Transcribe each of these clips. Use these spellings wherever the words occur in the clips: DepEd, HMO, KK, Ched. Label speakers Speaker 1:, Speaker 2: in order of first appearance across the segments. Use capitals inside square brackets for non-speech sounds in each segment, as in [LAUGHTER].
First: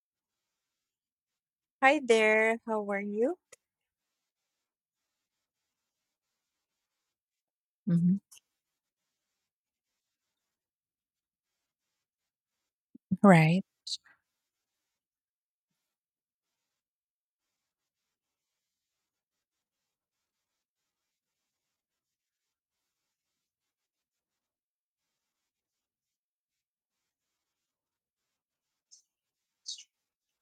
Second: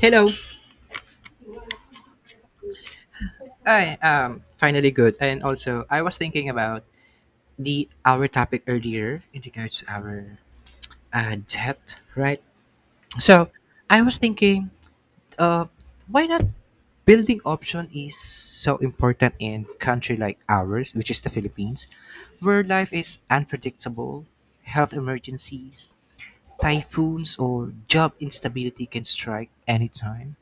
Speaker 1: Hello.
Speaker 2: Hi there, how are you?
Speaker 1: I am finally good. And also, I was thinking about the
Speaker 2: Hmm.
Speaker 1: our topic earlier in regards to our debt, right? So,
Speaker 2: Right.
Speaker 1: I was thinking, uh, why not building option is so important in country like ours, which is the Philippines, where life is unpredictable, health emergencies, typhoons, or job instability can strike anytime.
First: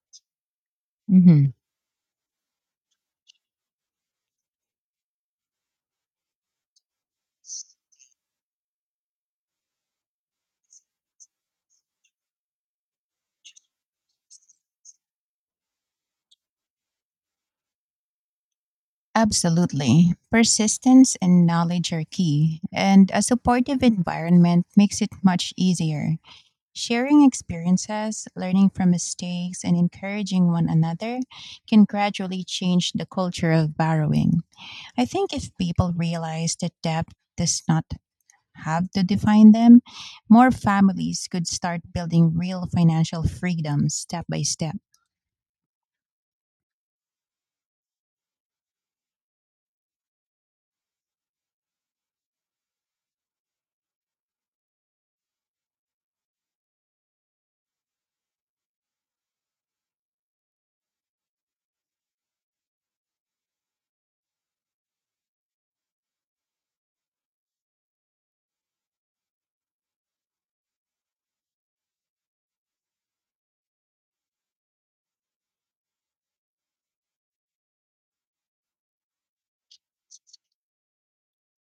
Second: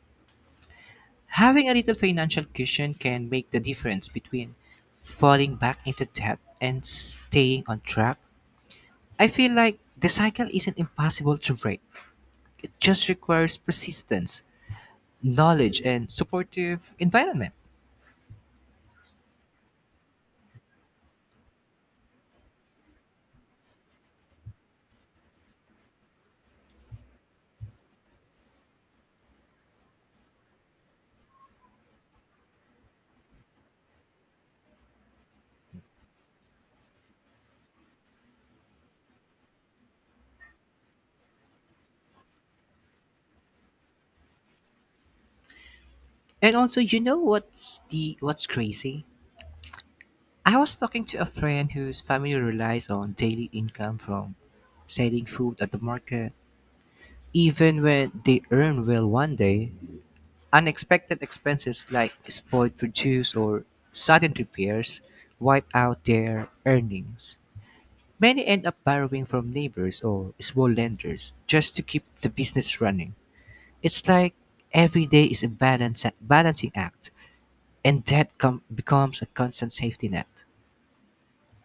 Speaker 2: Hmm.
Speaker 1: Having a little financial cushion can make the difference between falling back into debt and staying on track. I feel like the cycle isn't impossible to break, it just requires persistence, knowledge, and supportive environment.
Speaker 2: Absolutely. Persistence and knowledge are key, and a supportive environment makes it much easier. Sharing experiences, learning from mistakes, and encouraging one another can gradually change the culture of borrowing. I think if people realize that debt does not have to define them, more families could start building real financial freedom step by step.
Speaker 1: And also, you know what's crazy? I was talking to a friend whose family relies on daily income from selling food at the market. Even when they earn well one day, unexpected expenses like spoiled produce or sudden repairs wipe out their earnings. Many end up borrowing from neighbors or small lenders just to keep the business running. It's like every day is a balancing act, and becomes a constant safety net.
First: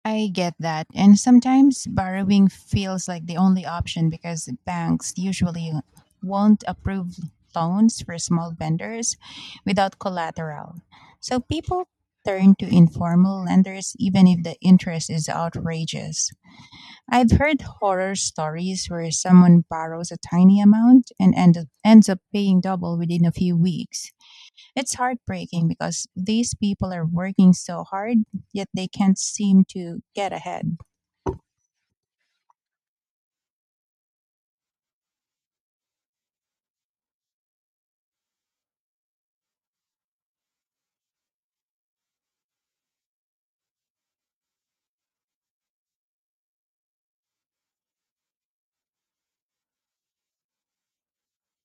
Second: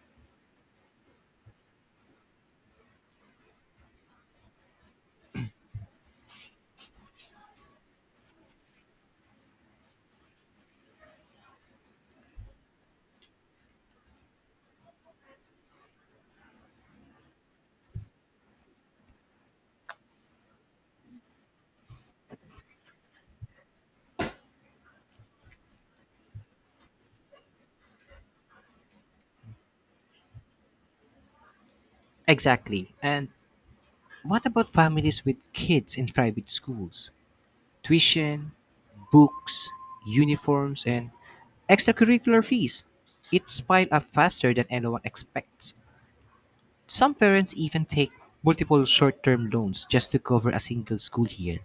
Speaker 2: I get that. And sometimes borrowing feels like the only option because banks usually won't approve loans for small vendors without collateral. So people turn to informal lenders even if the interest is outrageous. I've heard horror stories where someone borrows a tiny amount and ends up paying double within a few weeks. It's heartbreaking because these people are working so hard, yet they can't seem to get ahead.
Speaker 1: Exactly. And what about families with kids in private schools? Tuition, books, uniforms, and extracurricular fees. It's piled up faster than anyone expects. Some parents even take multiple short term loans just to cover a single school year.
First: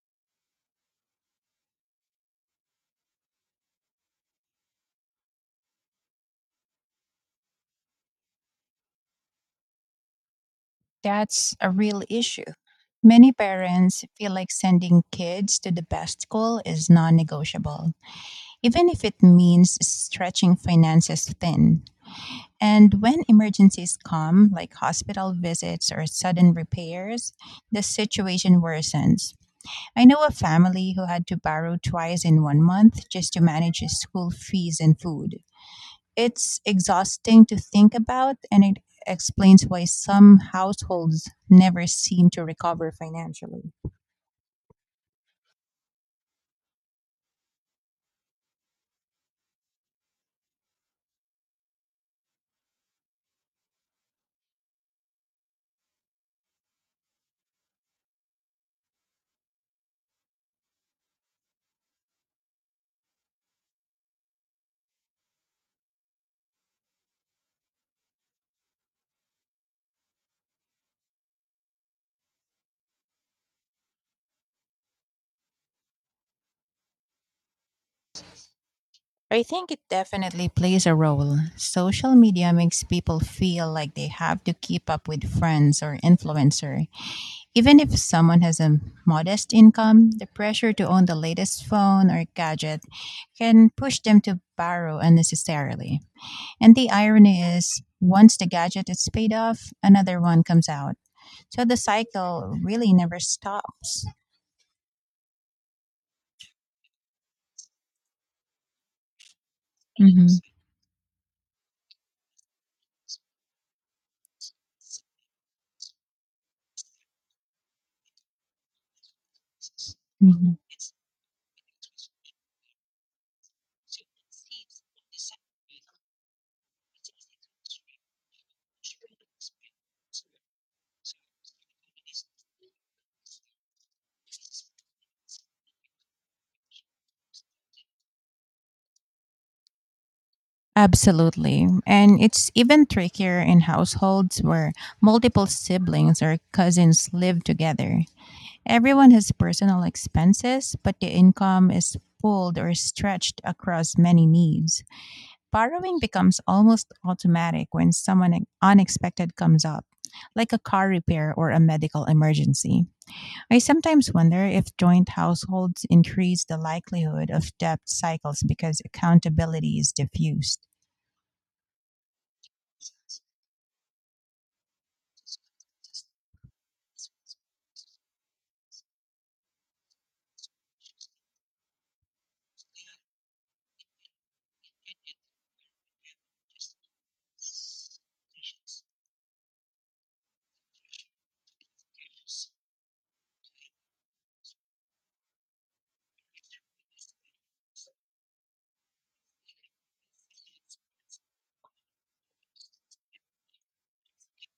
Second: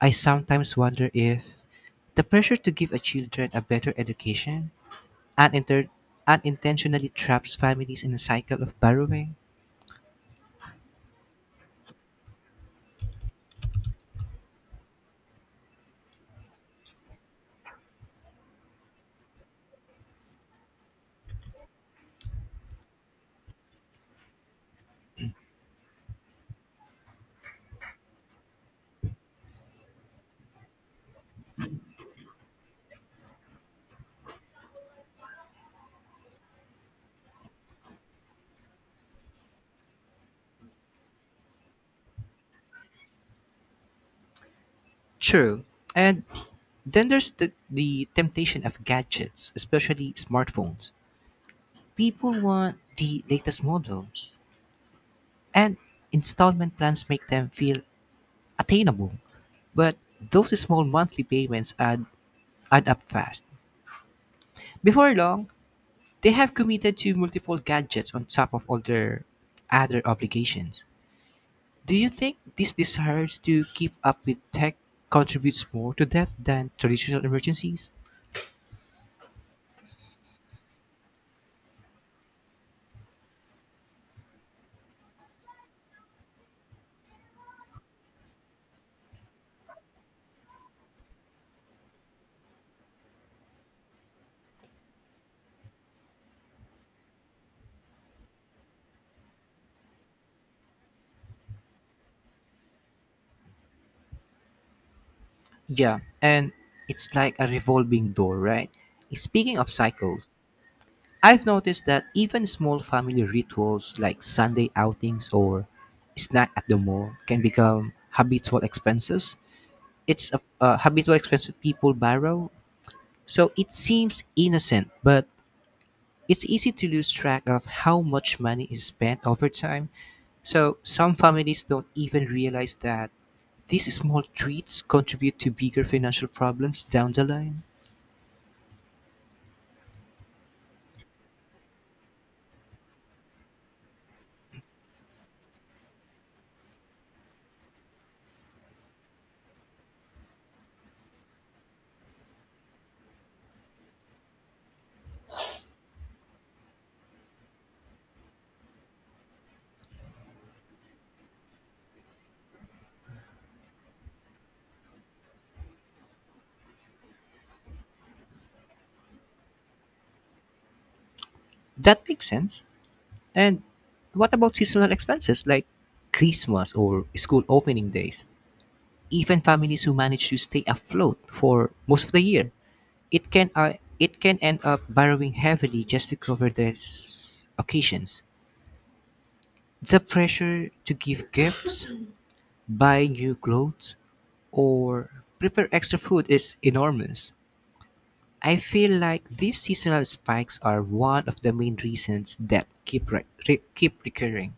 Speaker 1: I sometimes wonder if the pressure to give a children a better education uninter- unintentionally traps families in a cycle of borrowing.
Speaker 2: That's a real issue. Many parents feel like sending kids to the best school is non negotiable, even if it means stretching finances thin. And when emergencies come, like hospital visits or sudden repairs, the situation worsens. I know a family who had to borrow twice in one month just to manage his school fees and food. It's exhausting to think about, and it explains why some households never seem to recover financially.
Speaker 1: True. And then there's the temptation of gadgets, especially smartphones. People want the latest model, and installment plans make them feel attainable, but those small monthly payments add up fast. Before long, they have committed to multiple gadgets on top of all their other obligations. Do you think this desire to keep up with tech contributes more to that than traditional emergencies?
Speaker 2: I think it definitely plays a role. Social media makes people feel like they have to keep up with friends or influencer. Even if someone has a modest income, the pressure to own the latest phone or gadget can push them to borrow unnecessarily. And the irony is, once the gadget is paid off, another one comes out. So the cycle really never stops.
Speaker 1: Yeah, and it's like a revolving door, right? Speaking of cycles, I've noticed that even small family rituals like Sunday outings or snack at the mall can become habitual expenses it's a,
Speaker 2: Mhm.
Speaker 1: a habitual expense that people borrow. So it seems innocent, but it's easy to lose track of how much money is spent over time. So some families don't even realize that these small treats contribute to bigger financial problems down the line.
Speaker 2: Absolutely. And it's even trickier in households where multiple siblings or cousins live together. Everyone has personal expenses, but the income is pulled or stretched across many needs. Borrowing becomes almost automatic when someone unexpected comes up, like a car repair or a medical emergency. I sometimes wonder if joint households increase the likelihood of debt cycles because accountability is diffused.
Speaker 1: That makes sense. And what about seasonal expenses like Christmas or school opening days? Even families who manage to stay afloat for most of the year, it can it can end up borrowing heavily just to cover these occasions. The pressure to give gifts, buy new clothes, or prepare extra food is enormous. I feel like these seasonal spikes are one of the main reasons that keep recurring.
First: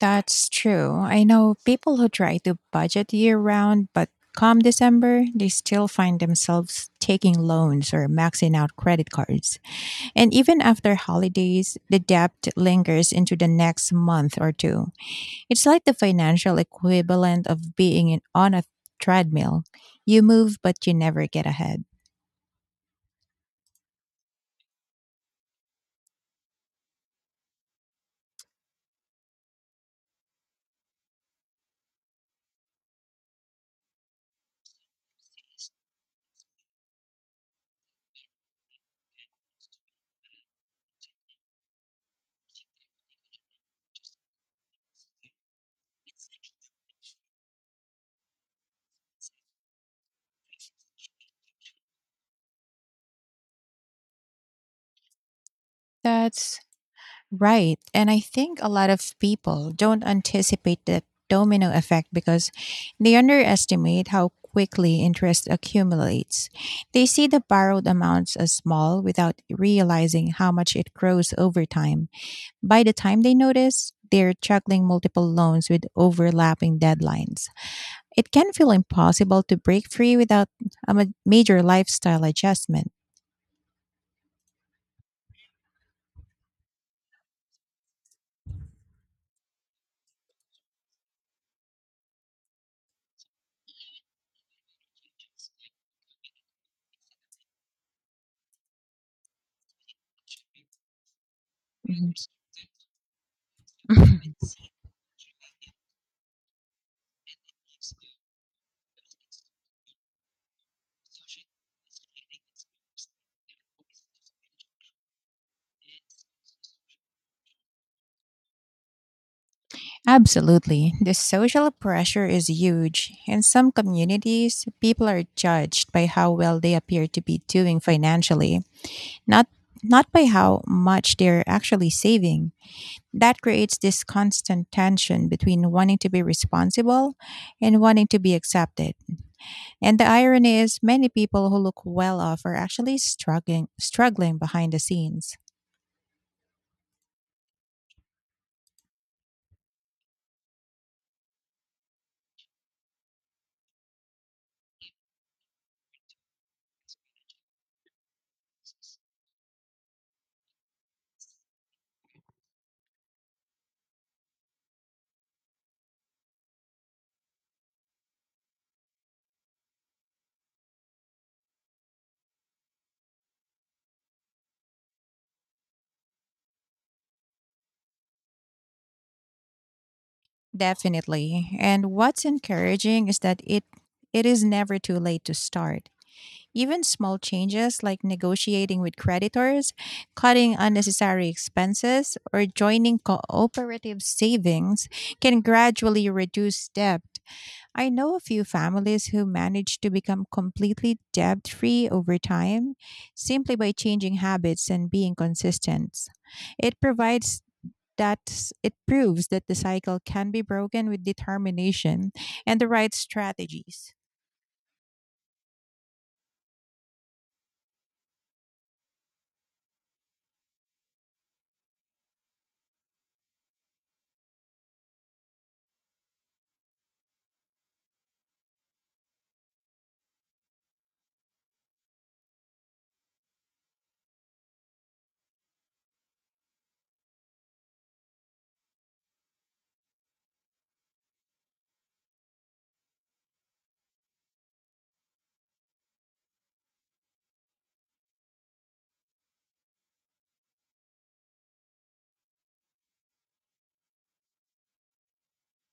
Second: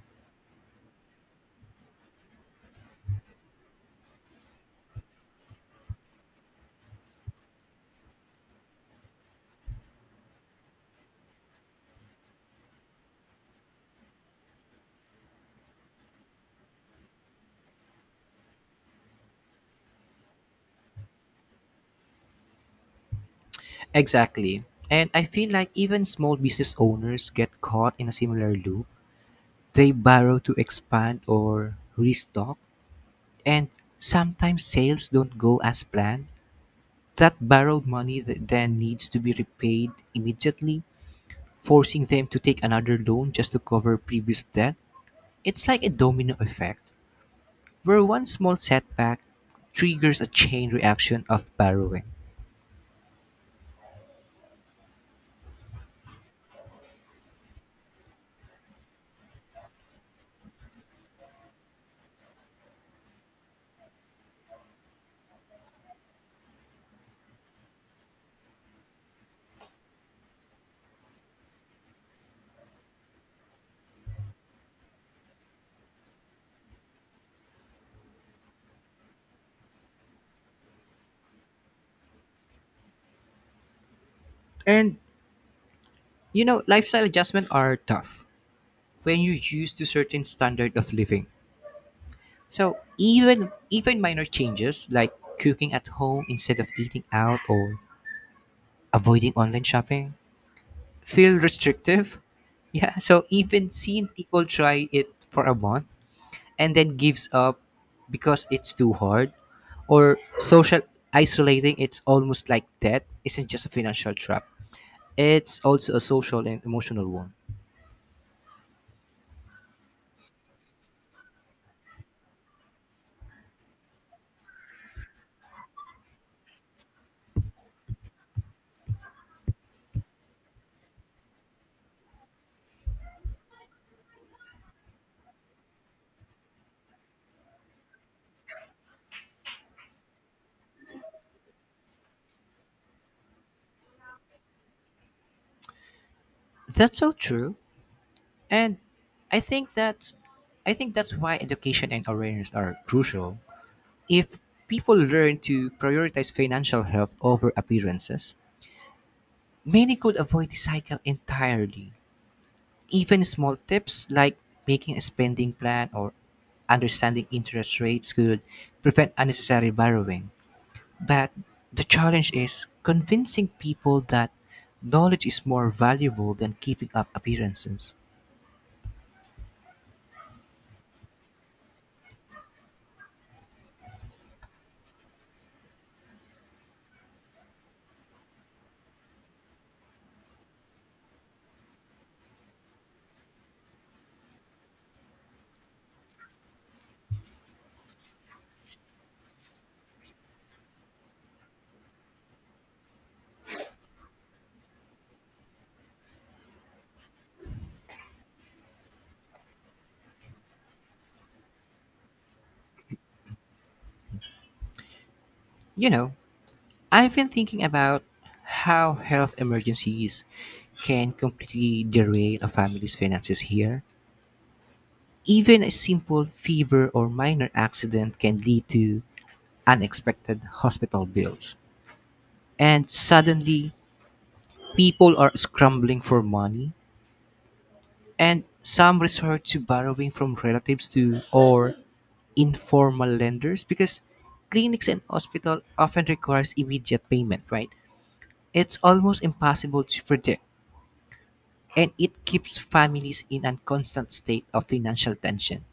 Speaker 2: That's true. I know people who try to budget year round, but come December, they still find themselves taking loans or maxing out credit cards. And even after holidays, the debt lingers into the next month or two. It's like the financial equivalent of being on a treadmill. You move, but you never get ahead.
Speaker 1: Exactly. And I feel like even small business owners get caught in a similar loop. They borrow to expand or restock, and sometimes sales don't go as planned. That borrowed money then needs to be repaid immediately, forcing them to take another loan just to cover previous debt. It's like a domino effect, where one small setback triggers a chain reaction of borrowing.
Speaker 2: That's right. And I think a lot of people don't anticipate that domino effect because they underestimate how quickly interest accumulates. They see the borrowed amounts as small without realizing how much it grows over time. By the time they notice, they're juggling multiple loans with overlapping deadlines. It can feel impossible to break free without a major lifestyle adjustment.
Speaker 1: And you know, lifestyle adjustments are tough when you're used to certain standard of living. So even minor changes like cooking at home instead of eating out or avoiding online shopping feel restrictive. Yeah, so even seeing people try it for a month and then gives up because it's too hard or social isolating, it's almost like that isn't just a financial trap. It's also a social and emotional one.
Speaker 2: Absolutely. The social pressure is huge. In some communities, people are judged by how well they appear to be doing financially, not not by how much they're actually saving. That creates this constant tension between wanting to be responsible and wanting to be accepted. And the irony is many people who look well off are actually struggling behind the scenes.
Speaker 1: That's so true. And I think that's I think that's why education and awareness are crucial. If people learn to prioritize financial health over appearances, many could avoid the cycle entirely. Even small tips like making a spending plan or understanding interest rates could prevent unnecessary borrowing. But the challenge is convincing people that knowledge is more valuable than keeping up appearances.
Speaker 2: Definitely. And what's encouraging is that it is never too late to start. Even small changes like negotiating with creditors, cutting unnecessary expenses, or joining cooperative savings can gradually reduce debt. I know a few families who managed to become completely debt free over time simply by changing habits and being consistent. It provides that it proves that the cycle can be broken with determination and the right strategies.
Speaker 1: You know, I've been thinking about how health emergencies can completely derail a family's finances here. Even a simple fever or minor accident can lead to unexpected hospital bills, and suddenly people are scrambling for money, and some resort to borrowing from relatives to or informal lenders because clinics and hospital often requires immediate payment, right? It's almost impossible to predict, and it keeps families in a constant state of financial tension.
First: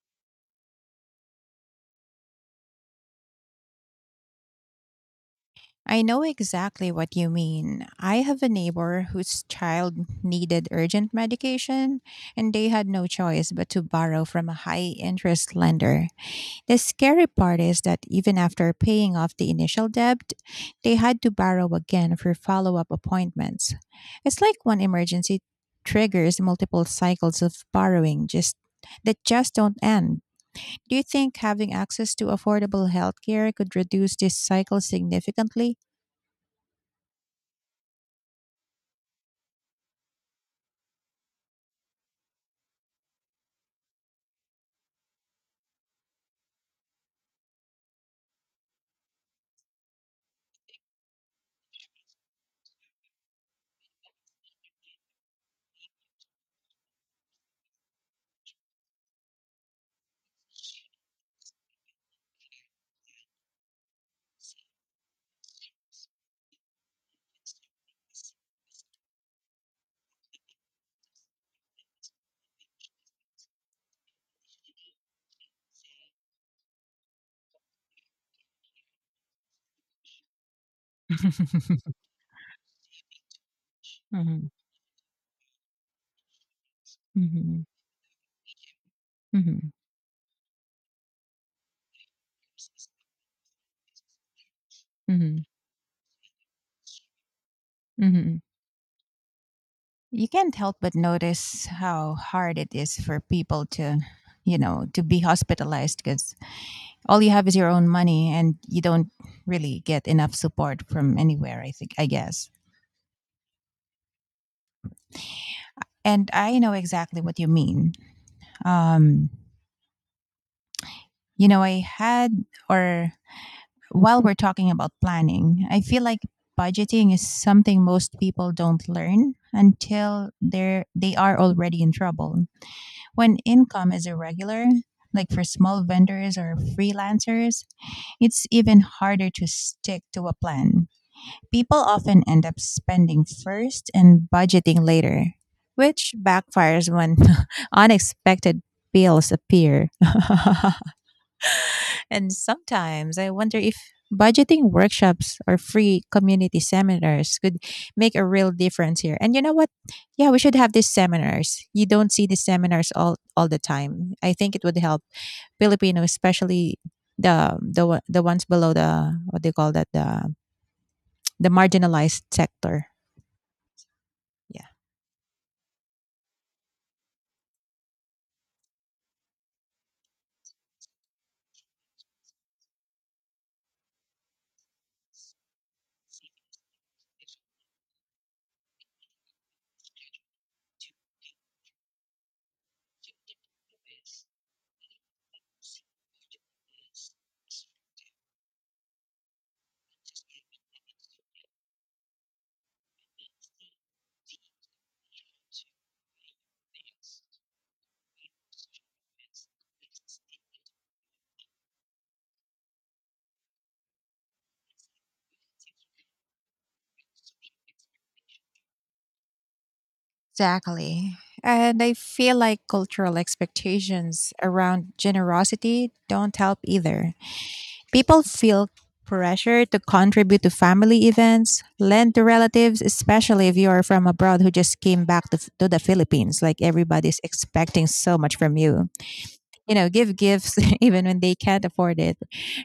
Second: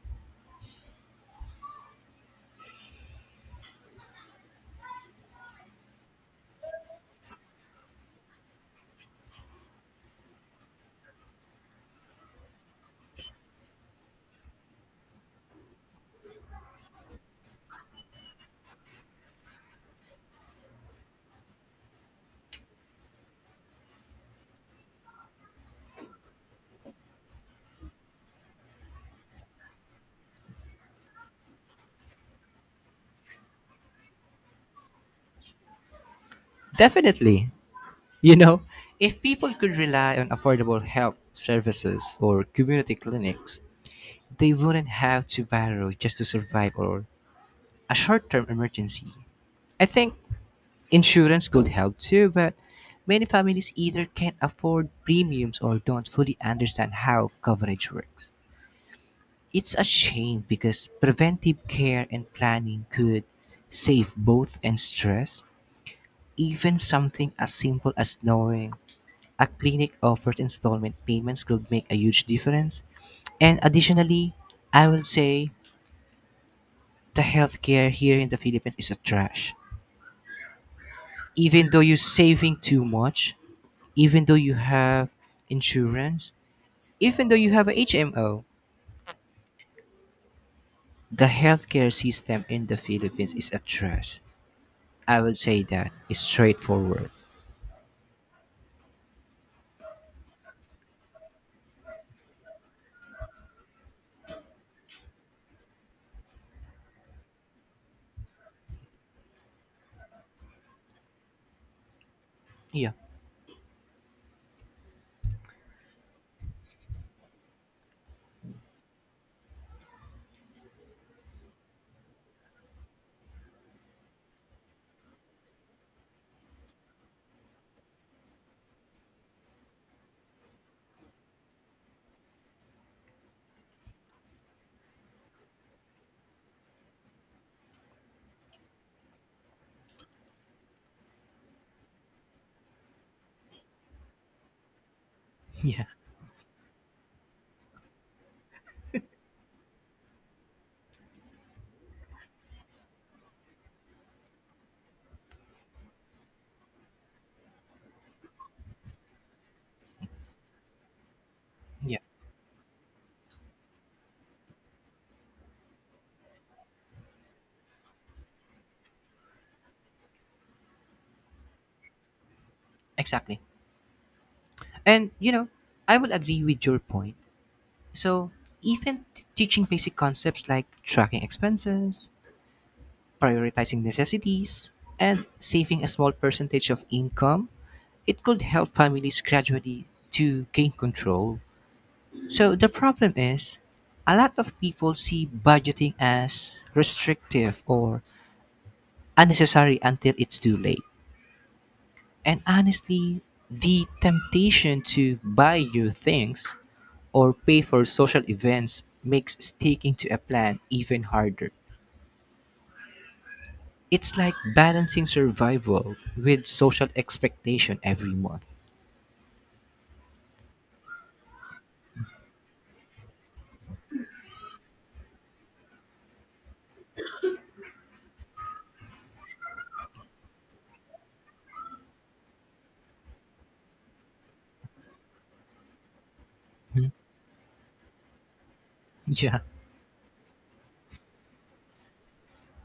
Speaker 2: I know exactly what you mean. I have a neighbor whose child needed urgent medication, and they had no choice but to borrow from a high interest lender. The scary part is that even after paying off the initial debt, they had to borrow again for follow up appointments. It's like one emergency triggers multiple cycles of borrowing just that just don't end. Do you think having access to affordable healthcare could reduce this cycle significantly?
Speaker 1: Definitely. You know, if people could rely on affordable health services or community clinics, they wouldn't have to borrow just to survive or a short term emergency. I think insurance could help too, but many families either can't afford premiums or don't fully understand how coverage works. It's a shame because preventive care and planning could save both and stress. Even something as simple as knowing a clinic offers installment payments could make a huge difference. And additionally, I will say the healthcare here in the Philippines is a trash. Even though
Speaker 2: [LAUGHS]
Speaker 1: you're saving too much, even though
Speaker 2: Mhm,
Speaker 1: you have insurance, even though you
Speaker 2: mhm,
Speaker 1: have a HMO,
Speaker 2: mhm,
Speaker 1: the healthcare system in the Philippines is a trash. I will
Speaker 2: mhm,
Speaker 1: say that it's straightforward.
Speaker 2: mhm. You can't help but notice how hard it is for people to be hospitalized because all you have is your own money and you don't really get enough support from anywhere, I think, I guess.
Speaker 1: Yeah,
Speaker 2: And I know exactly what you mean. Um, you know, I had, or while we're talking about planning, I feel like budgeting is something most people don't learn until they are already in trouble. When income is irregular, like for small vendors or freelancers, it's even harder to stick to a plan. People often end up spending first and budgeting later,
Speaker 1: [LAUGHS] yeah,
Speaker 2: which backfires when [LAUGHS] unexpected bills appear. [LAUGHS] And sometimes I wonder if budgeting workshops or free community seminars could make a real difference here. And you know what? Yeah, we should have these seminars. You
Speaker 1: yeah,
Speaker 2: don't see these seminars all the time. I think it would help Filipinos, especially the ones below the, what they call that, the marginalized sector.
Speaker 1: exactly.
Speaker 2: Yeah.
Speaker 1: And you know, I will agree with your point. So even teaching basic concepts like tracking expenses, prioritizing necessities, and saving a small percentage of income, it could help families gradually to gain control. So the problem is, a lot of people see budgeting as restrictive or unnecessary until it's too late. And honestly, the temptation to buy new things or pay for social events makes sticking to a plan even harder. It's like balancing survival with social expectation every month.
Speaker 2: Exactly. And I feel like cultural expectations around generosity don't help either. People feel pressure to contribute to family events, lend to relatives, especially if you are from abroad who just came back to the Philippines. Like everybody's expecting so much from you.
Speaker 1: [LAUGHS] Yeah.
Speaker 2: You know, give gifts [LAUGHS] even when they can't afford it.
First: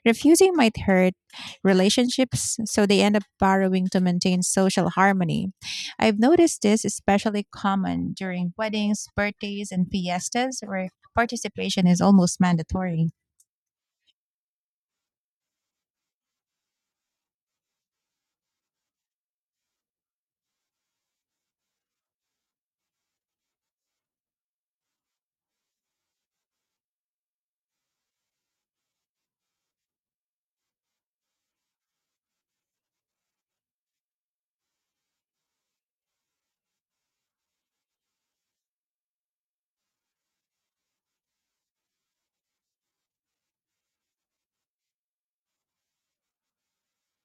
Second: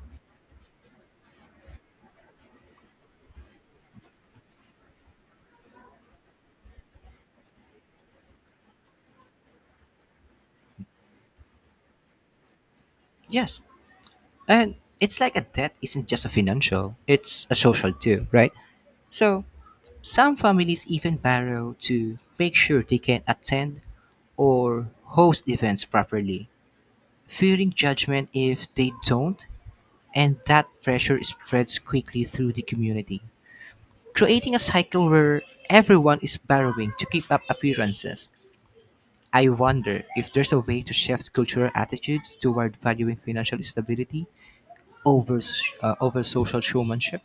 Speaker 2: Refusing might hurt relationships, so they end up borrowing to maintain social harmony. I've noticed this especially common during weddings, birthdays, and fiestas where participation is almost mandatory.
Speaker 1: Yes. And it's like a debt isn't just a financial, it's a social too, right? So some families even borrow to make sure they can attend or host events properly, fearing judgment if they don't, and that pressure spreads quickly through the community, creating a cycle where everyone is borrowing to keep up appearances. I wonder if there's a way to shift cultural attitudes toward valuing financial stability over over social showmanship.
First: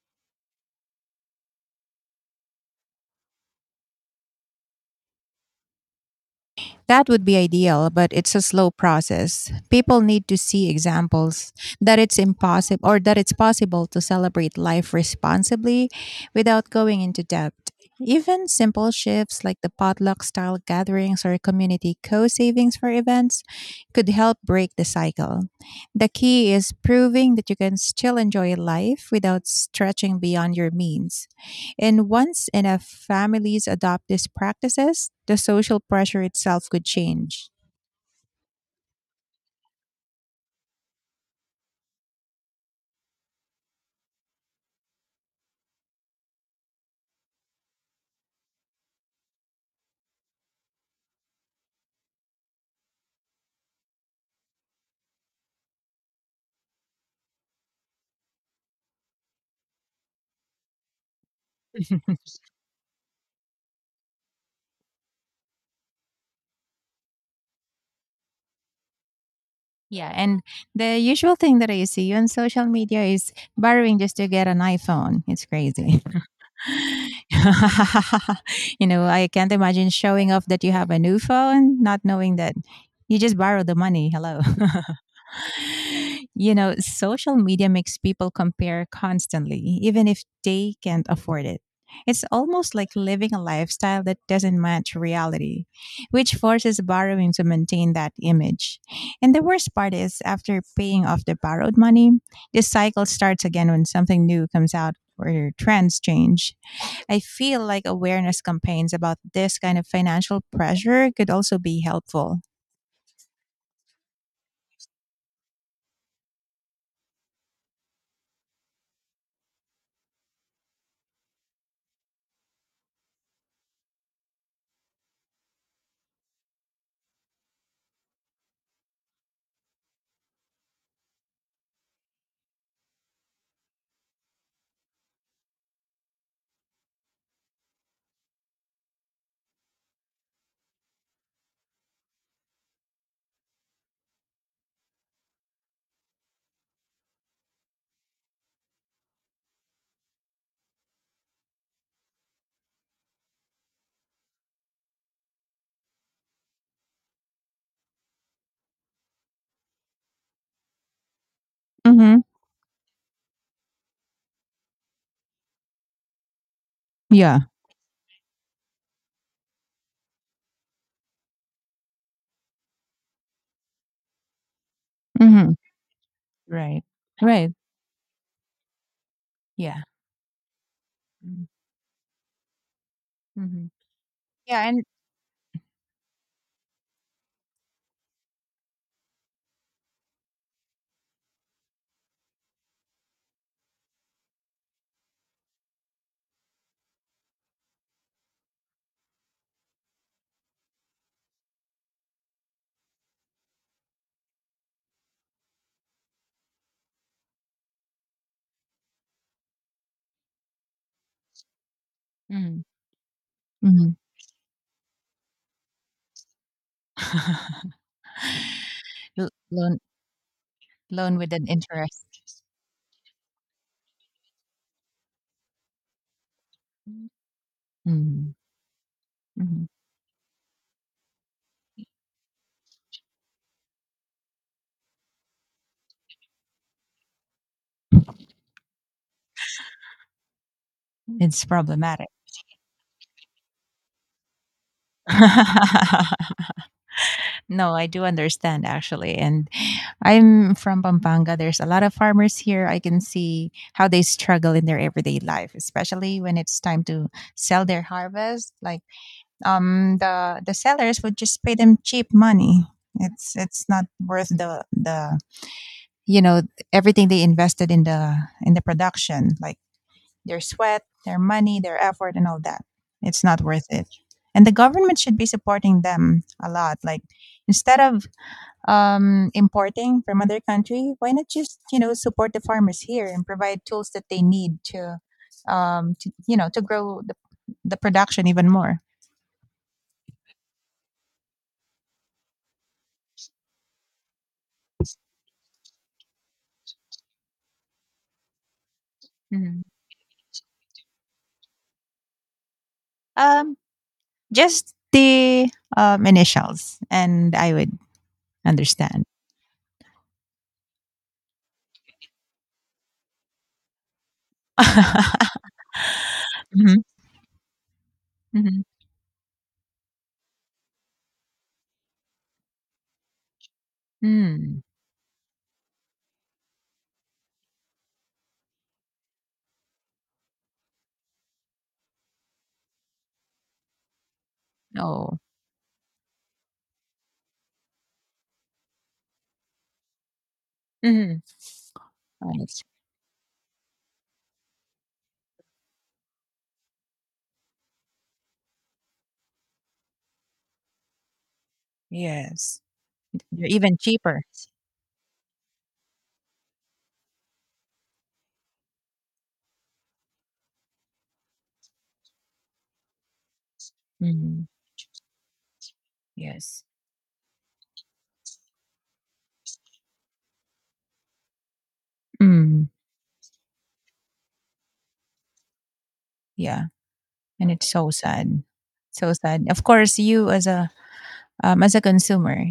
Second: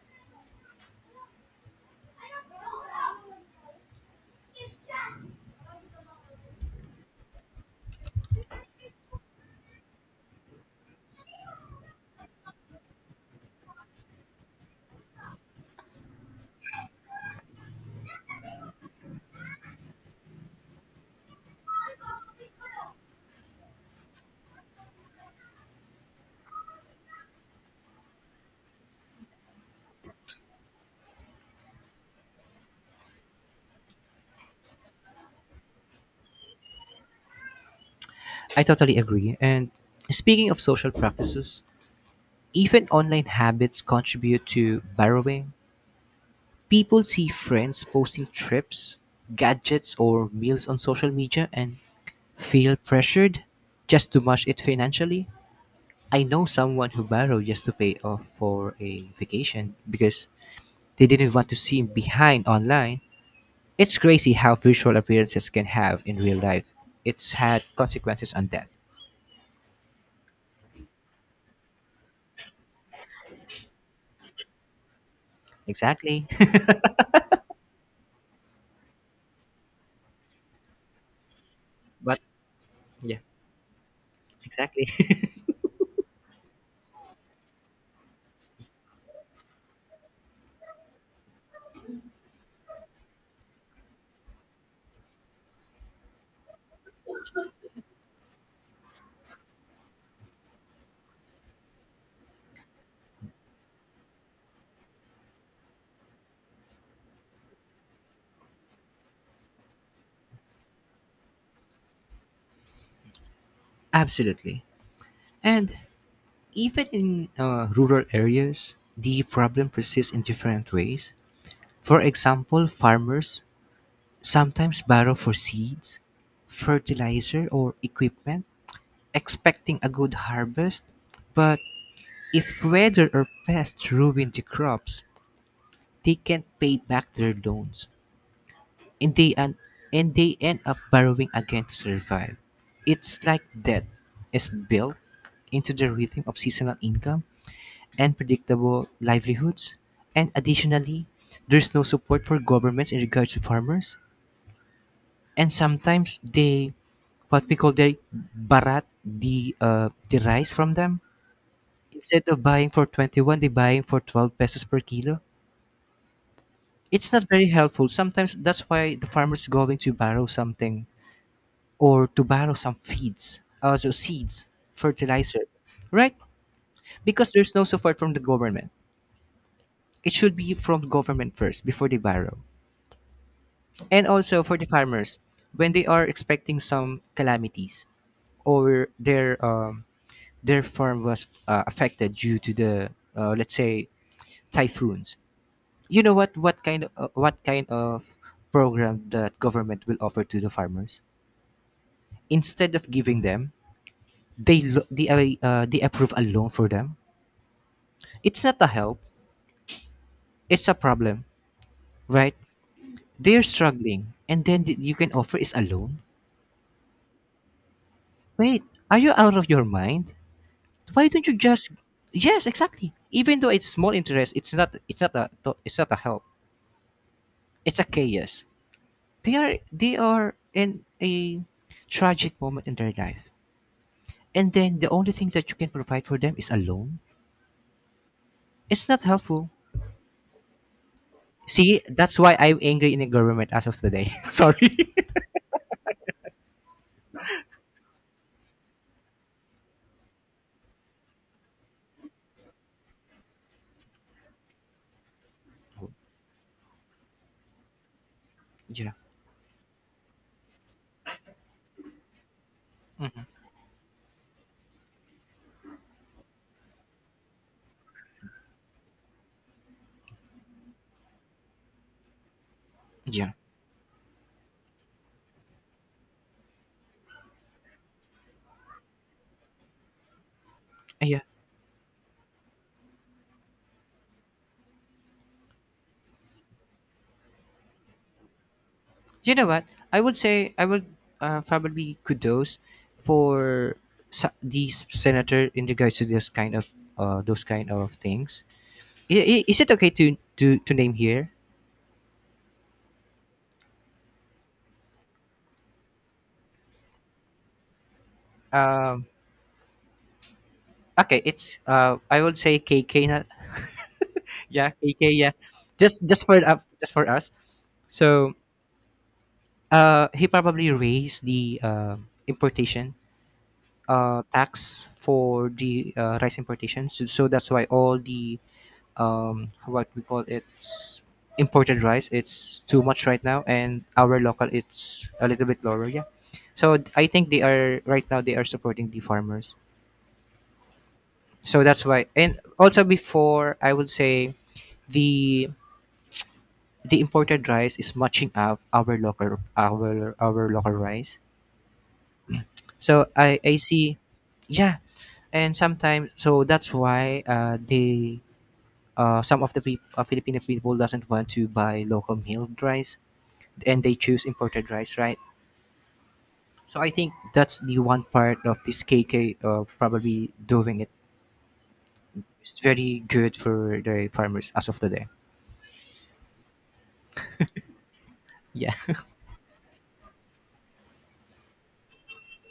Speaker 2: That would be ideal, but it's a slow process. People need to see examples that it's impossible or that it's possible to celebrate life responsibly without going into debt. Even simple shifts like the potluck style gatherings or community co savings for events could help break the cycle. The key is proving that you can still enjoy life without stretching beyond your means. And once enough families adopt these practices, the social pressure itself could change.
Speaker 1: I totally agree. And speaking of social practices, even online habits contribute to borrowing. People see friends posting trips, gadgets, or meals on social media and feel pressured just to match it financially. I know someone who borrowed just to pay off for a vacation because they didn't want to seem behind online. It's crazy how visual appearances can have in real life. It's had consequences on that.
Speaker 2: Yeah, and the usual thing that I see on social media is borrowing just to get an iPhone. It's crazy.
Speaker 1: Exactly.
Speaker 2: [LAUGHS] You know, I can't imagine showing off that you have a new phone, not
Speaker 1: [LAUGHS] but
Speaker 2: knowing that you
Speaker 1: yeah,
Speaker 2: just borrowed the money. Hello.
Speaker 1: exactly.
Speaker 2: [LAUGHS] You know, social media makes people compare constantly, even if they can't afford it. It's almost like living a lifestyle that doesn't match reality, which forces borrowing to maintain that image. And the worst part is, after paying off the borrowed money, the cycle starts again when something new comes out or trends change. I feel like awareness campaigns about this kind of financial pressure could also be helpful.
Speaker 1: [LAUGHS] Absolutely. And even in rural areas, the problem persists in different ways. For example, farmers sometimes borrow for seeds, fertilizer, or equipment, expecting a good harvest. But if weather or pests ruin the crops, they can't pay back their loans, and and they end up borrowing again to survive. It's like debt is built into the rhythm of seasonal income and predictable livelihoods. And additionally, there's no support for governments in regards to farmers. And sometimes they, what we call they barat the rice from them.
Speaker 2: Mm-hmm.
Speaker 1: Instead of buying for 21, they buying for 12 pesos per kilo. It's not very
Speaker 2: Yeah.
Speaker 1: helpful. Sometimes that's why the farmers going to borrow something or to borrow some feeds, also seeds, fertilizer,
Speaker 2: Mm-hmm.
Speaker 1: right?
Speaker 2: Right.
Speaker 1: Because
Speaker 2: Right.
Speaker 1: there's no support from the government.
Speaker 2: Yeah.
Speaker 1: It should be from government first before they borrow.
Speaker 2: Mm-hmm.
Speaker 1: And also for the
Speaker 2: Yeah, and
Speaker 1: farmers, when they are expecting some calamities or their farm was affected due to the let's say typhoons. You know what kind of program that government will offer to the farmers? Instead of giving them, they lo- they approve a loan for them. It's not a help. It's a problem, right?
Speaker 2: mm.
Speaker 1: They're
Speaker 2: Mm-hmm.
Speaker 1: struggling, and then you can offer is a loan. Wait, are you
Speaker 2: [LAUGHS] L-
Speaker 1: out of your
Speaker 2: loan
Speaker 1: mind? Why
Speaker 2: loan
Speaker 1: don't
Speaker 2: with
Speaker 1: you
Speaker 2: an
Speaker 1: just,
Speaker 2: interest.
Speaker 1: yes, exactly. Even though it's small interest, it's not a help. It's a
Speaker 2: Mm-hmm.
Speaker 1: chaos. They are in a tragic moment in their life. And then the only thing that you can provide for them is a loan. It's not helpful.
Speaker 2: It's
Speaker 1: See,
Speaker 2: problematic.
Speaker 1: that's why I'm angry in the government as of today. [LAUGHS] Sorry.
Speaker 2: [LAUGHS] No, I do understand actually, and I'm from Pampanga. There's a lot of farmers here. I can see how they struggle in their everyday life, especially when it's time to sell their harvest. Like,
Speaker 1: Yeah,
Speaker 2: the sellers would just pay them cheap money. It's not worth the you know everything they invested in the production, like their sweat, their money, their effort and all that. It's
Speaker 1: yeah,
Speaker 2: not worth it. And the government should be supporting them a lot. Like instead of importing from other country, why
Speaker 1: Yeah.
Speaker 2: not just support the farmers here and provide tools that they need to you know to grow the production even more?
Speaker 1: You know what? I would probably kudos for these senator in regards to this kind of those kind of things. Is
Speaker 2: Mhm.
Speaker 1: it okay to to name here?
Speaker 2: Um, just the initials, and I would understand.
Speaker 1: Um, okay, it's I would say KK. Not, [LAUGHS] yeah, KK.
Speaker 2: [LAUGHS]
Speaker 1: Yeah,
Speaker 2: Mhm,
Speaker 1: just for us. So
Speaker 2: mhm.
Speaker 1: he probably raised the importation
Speaker 2: Mm,
Speaker 1: tax for the rice importation. So, so that's why all the what we call it imported rice it's too much right now, and our local it's
Speaker 2: oh,
Speaker 1: a little bit lower. Yeah. So I think they are right now they are supporting the farmers.
Speaker 2: mhm,
Speaker 1: So that's why. And
Speaker 2: right.
Speaker 1: also before, I would say the the imported rice is matching up our local our local rice.
Speaker 2: Yes,
Speaker 1: So I
Speaker 2: they're
Speaker 1: I
Speaker 2: even
Speaker 1: see,
Speaker 2: cheaper.
Speaker 1: yeah, and sometimes so that's why they some of the Filipino people doesn't want to buy local milled rice, and they choose
Speaker 2: Mhm.
Speaker 1: imported rice, right?
Speaker 2: Yes.
Speaker 1: So I think that's the one part of this KK probably doing it. It's
Speaker 2: Mm,
Speaker 1: very good for the farmers as of today.
Speaker 2: yeah, and it's so sad,
Speaker 1: Yeah.
Speaker 2: so sad. Of course, you as a consumer,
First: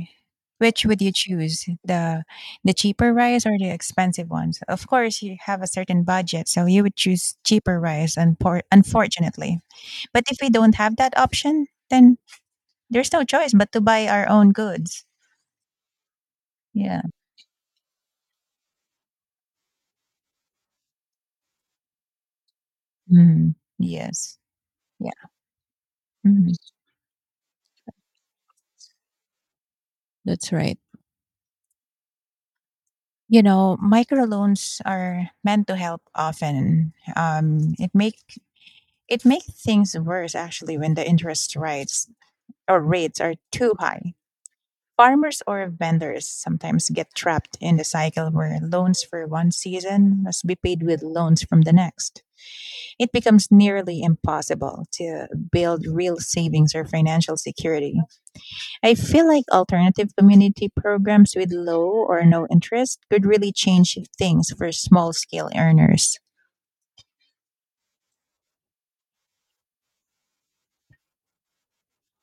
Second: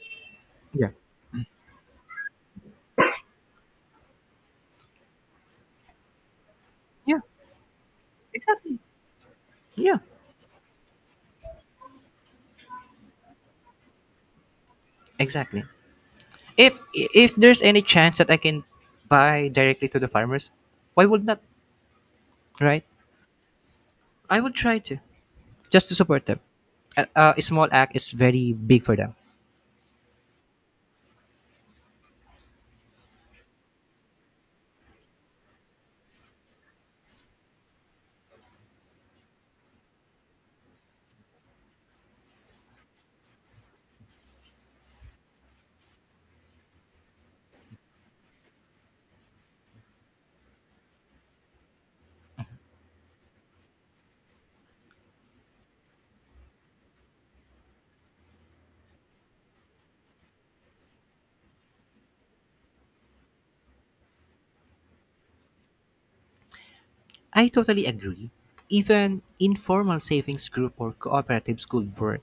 Speaker 2: which
Speaker 1: Yeah.
Speaker 2: would you choose? The cheaper rice or the expensive ones? Of course, you have a certain budget, so you would
Speaker 1: Yeah.
Speaker 2: choose cheaper rice and
Speaker 1: Exactly.
Speaker 2: unfortunately.
Speaker 1: Yeah,
Speaker 2: But if we don't have that option, then there's no choice but to buy our own goods.
Speaker 1: exactly. If
Speaker 2: Yeah.
Speaker 1: if there's any chance that I can buy directly to the farmers, why would not? Right?
Speaker 2: Mhm. Yes.
Speaker 1: I would try to
Speaker 2: Yeah.
Speaker 1: just to support them.
Speaker 2: Mhm.
Speaker 1: A small act is very big for them.
Speaker 2: That's right. You know, microloans are meant to help often. It makes things worse actually when the interest rates or rates are too high. Farmers or vendors sometimes get trapped in the cycle where loans for one season must be paid with loans from the next. It becomes nearly impossible to build real savings or financial security. I feel like alternative community programs with low or no interest could really change things for small scale earners.
Speaker 1: I totally agree. Even informal savings group or cooperatives could work.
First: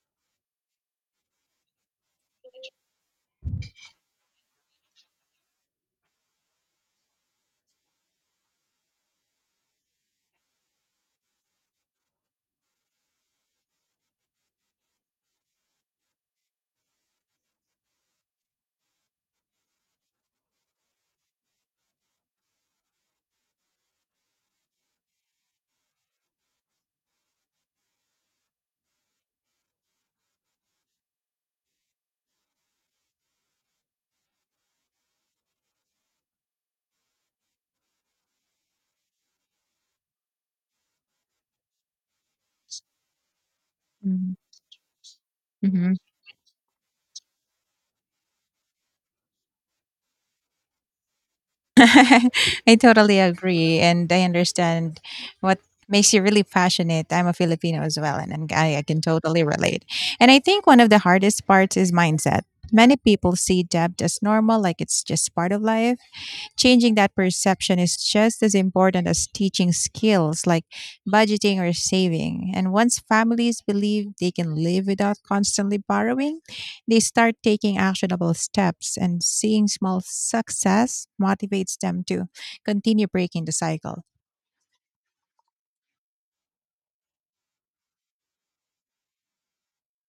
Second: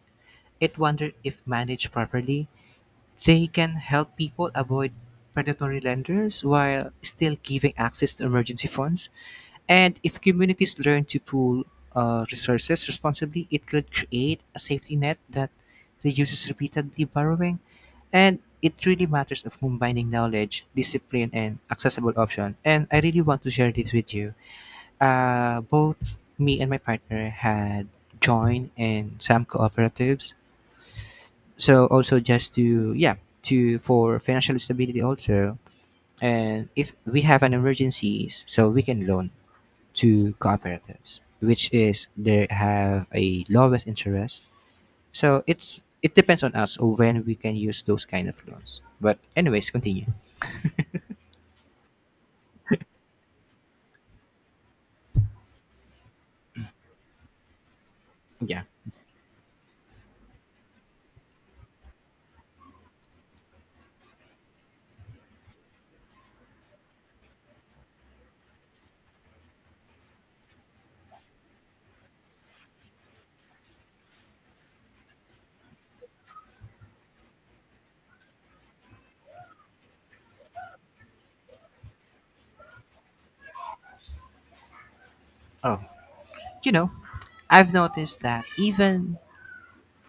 Speaker 1: It wonder if managed properly, they can help people avoid predatory lenders while still giving access to emergency funds. And if communities learn to pool resources responsibly, it could create a safety net that reduces repeatedly borrowing. And it really matters of combining knowledge, discipline, and accessible option. And I really want to share this with you. Both me and my partner had joined in some cooperatives, so also just to, yeah, to for financial stability also, and if we have an emergencies, so we can loan to cooperatives, which is they have a lowest
Speaker 2: Mhm.
Speaker 1: interest, so it's
Speaker 2: Mhm.
Speaker 1: it depends on us when we can use those kind of loans, but anyways, continue.
Speaker 2: [LAUGHS] I totally agree, and I understand what makes you really passionate. I'm a Filipino as well, and
Speaker 1: Yeah.
Speaker 2: I can totally relate. And I think one of the hardest parts is mindset. Many people see debt as normal, like it's just part of life. Changing that perception is just as important as teaching skills like budgeting or saving. And once families believe they can live without constantly borrowing, they start taking actionable steps, and seeing small success motivates them to continue breaking the cycle.
Speaker 1: Oh, you know, I've noticed that even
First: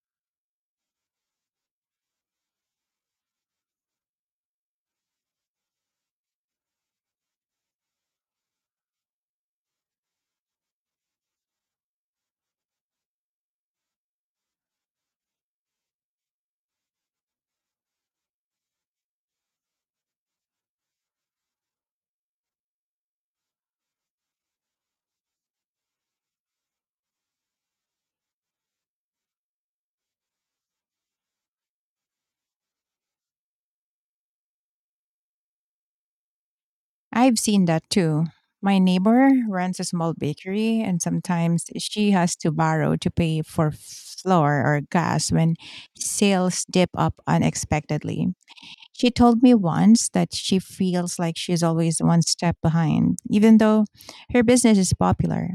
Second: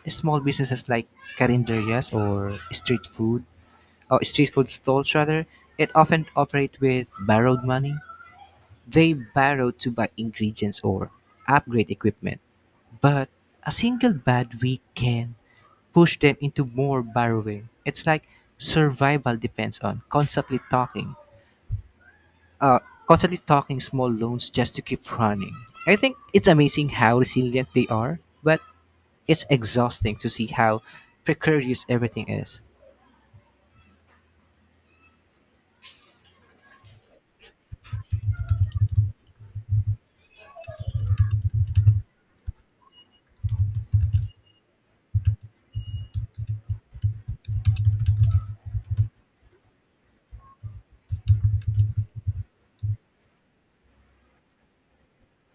Speaker 1: small businesses like carinderias or street food, or street food stalls rather, it often operate with borrowed money. They borrow to buy ingredients or upgrade equipment, but a single bad week can push them into more borrowing. It's like survival depends on uh, constantly talking small loans just to keep running. I think it's amazing how resilient they are, but it's exhausting to see how precarious everything is.
Speaker 2: I've seen that too. My neighbor runs a small bakery, and sometimes she has to borrow to pay for flour or gas when sales dip up unexpectedly. She told me once that she feels like she's always one step behind, even though her business is popular.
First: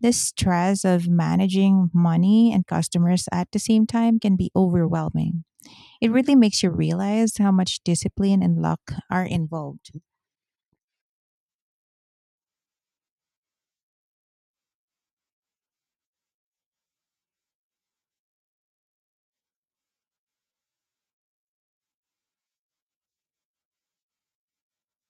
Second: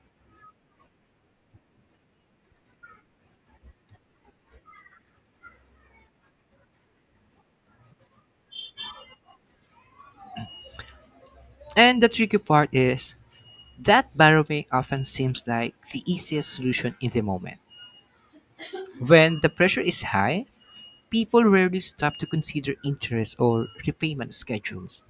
Speaker 2: The stress of managing money and customers at the same time can be overwhelming. It really makes you realize how much discipline and luck are involved.
Speaker 1: And the tricky part is that borrowing often seems like the easiest solution in the moment. When the pressure is high, people rarely stop to consider interest or repayment schedules.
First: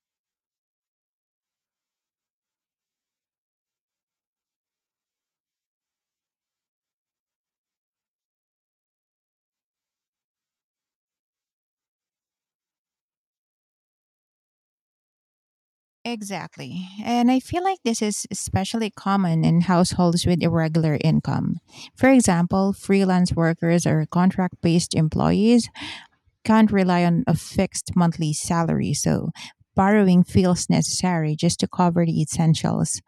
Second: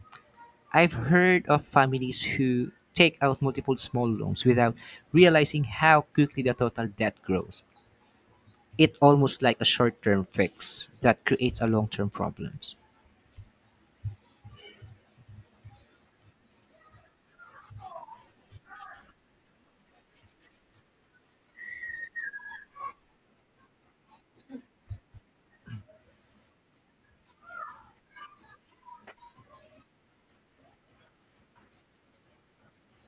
Speaker 1: I've heard of families who take out multiple small loans without realizing how quickly the total debt grows. It's almost like a short term fix that creates a long term problems.
Speaker 2: Exactly. And I feel like this is especially common in households with irregular income. For example, freelance workers or contract based employees can't rely on a fixed monthly salary, so borrowing feels necessary just to cover the essentials.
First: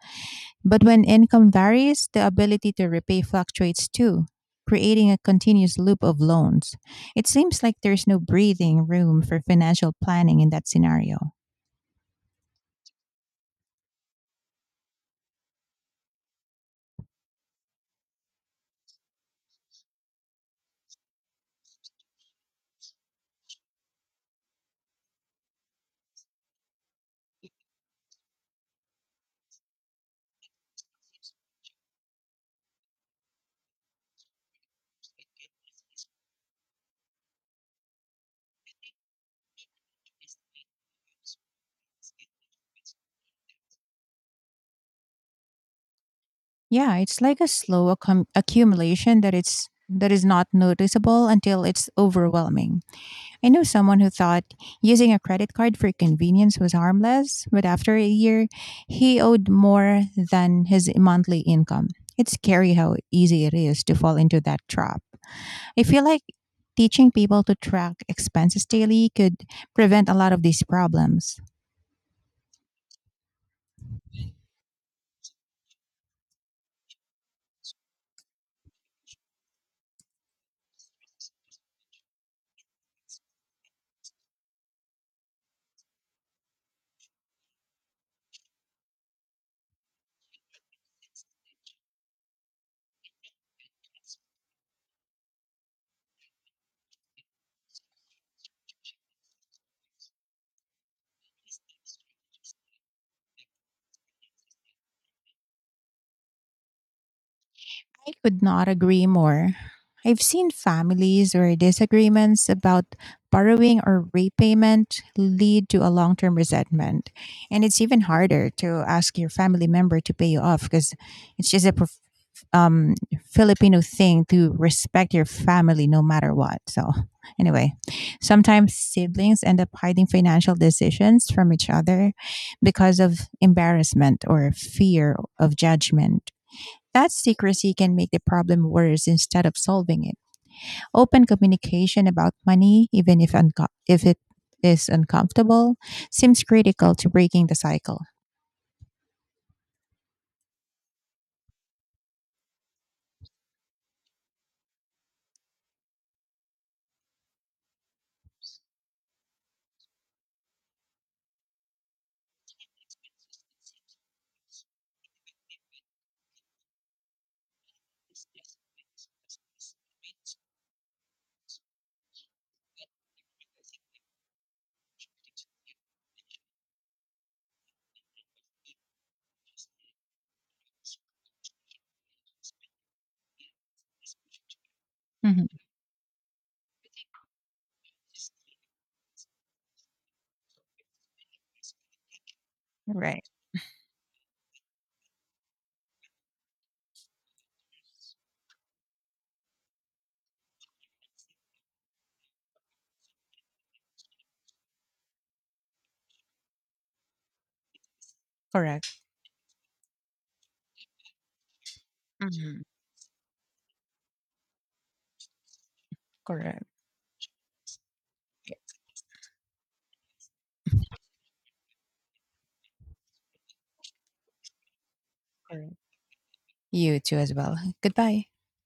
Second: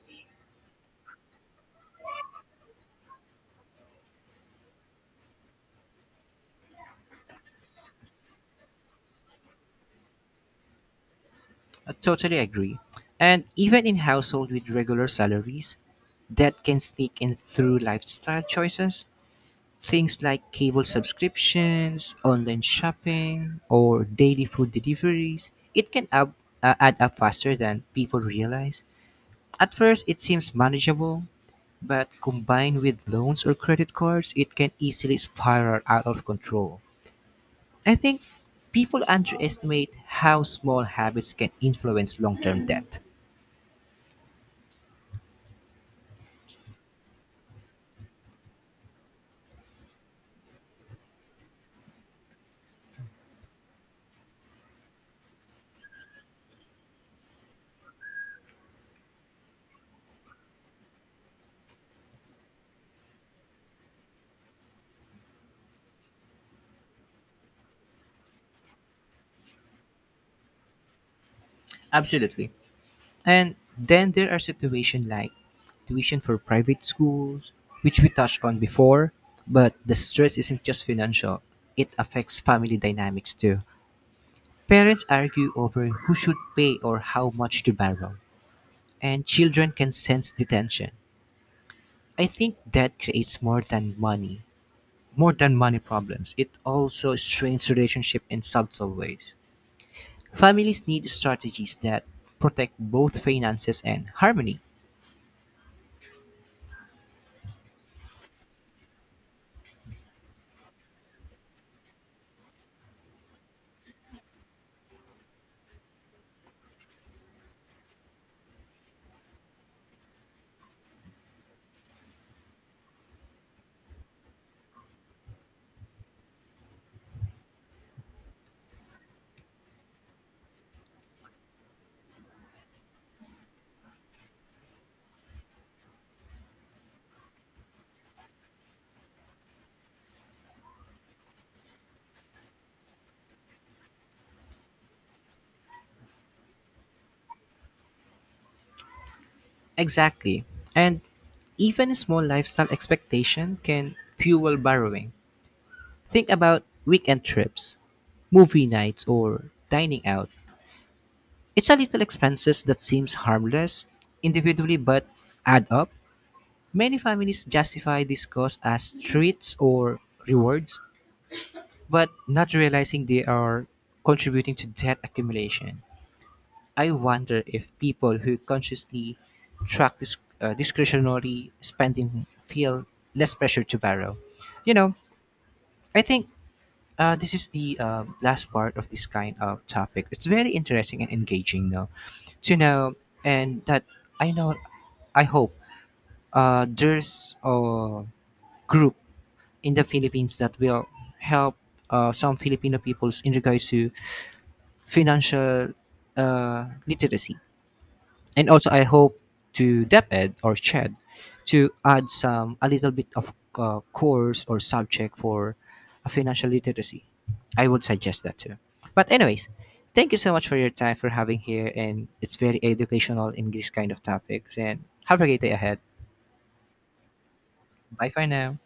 Speaker 2: But when income varies, the ability to repay fluctuates too, creating a continuous loop of loans. It seems like there's no breathing room for financial planning in that scenario.
Speaker 1: I totally agree. And even in households with regular salaries, debt can sneak in through lifestyle choices. Things like cable subscriptions, online shopping, or daily food deliveries, add up faster than people realize. At first, it seems manageable, but combined with loans or credit cards, it can easily spiral out of control. I think people underestimate how small habits can influence long term debt.
Speaker 2: Yeah, it's like a slow accumulation that it's that is not noticeable until it's overwhelming. I know someone who thought using a credit card for convenience was harmless, but after a year, he owed more than his monthly income. It's scary how easy it is to fall into that trap. I feel like teaching people to track expenses daily could prevent a lot of these problems.
Speaker 1: Absolutely. And then there are situations like tuition for private schools, which we touched on before, but the stress isn't just financial, it affects family dynamics too. Parents argue over who should pay or how much to borrow, and children can sense the tension. I think that creates more than money problems. It also strains relationship in subtle ways. Families need strategies that protect both finances and harmony.
Speaker 2: I could not agree more. I've seen families where disagreements about borrowing or repayment lead to a long term resentment. And it's even harder to ask your family member to pay you off because it's just a um, Filipino thing to respect your family no matter what. So, anyway, sometimes siblings end up hiding financial decisions from each other because of embarrassment or fear of judgment. That secrecy can make the problem worse instead of solving it. Open communication about money, even if it is uncomfortable, seems critical to breaking the cycle.
Speaker 1: Exactly. And even a small lifestyle expectation can fuel borrowing. Think about weekend trips, movie nights, or dining out. It's a little expenses that seems harmless individually but add up. Many families justify this cost as treats or rewards, but not realizing they are contributing to debt accumulation. I wonder if people who consciously track this discretionary spending feel less pressure to borrow. You know,
Speaker 2: Mhm.
Speaker 1: I think this is the last part of this kind of topic. It's very interesting and engaging, though, to know,
Speaker 2: Right.
Speaker 1: and that I know, I hope there's a group in the Philippines that will help some Filipino peoples in regards to financial literacy, and also I
Speaker 2: Correct.
Speaker 1: hope to DepEd or Ched to add some
Speaker 2: Hmm.
Speaker 1: a little bit of course or subject for a financial
Speaker 2: Correct.
Speaker 1: literacy. I would suggest that too. But anyways, thank you so much for your time for having here, and it's very educational in this kind of topics. And have a great day
Speaker 2: Correct.
Speaker 1: ahead.
Speaker 2: You too, as well.
Speaker 1: Bye
Speaker 2: Goodbye.
Speaker 1: for now.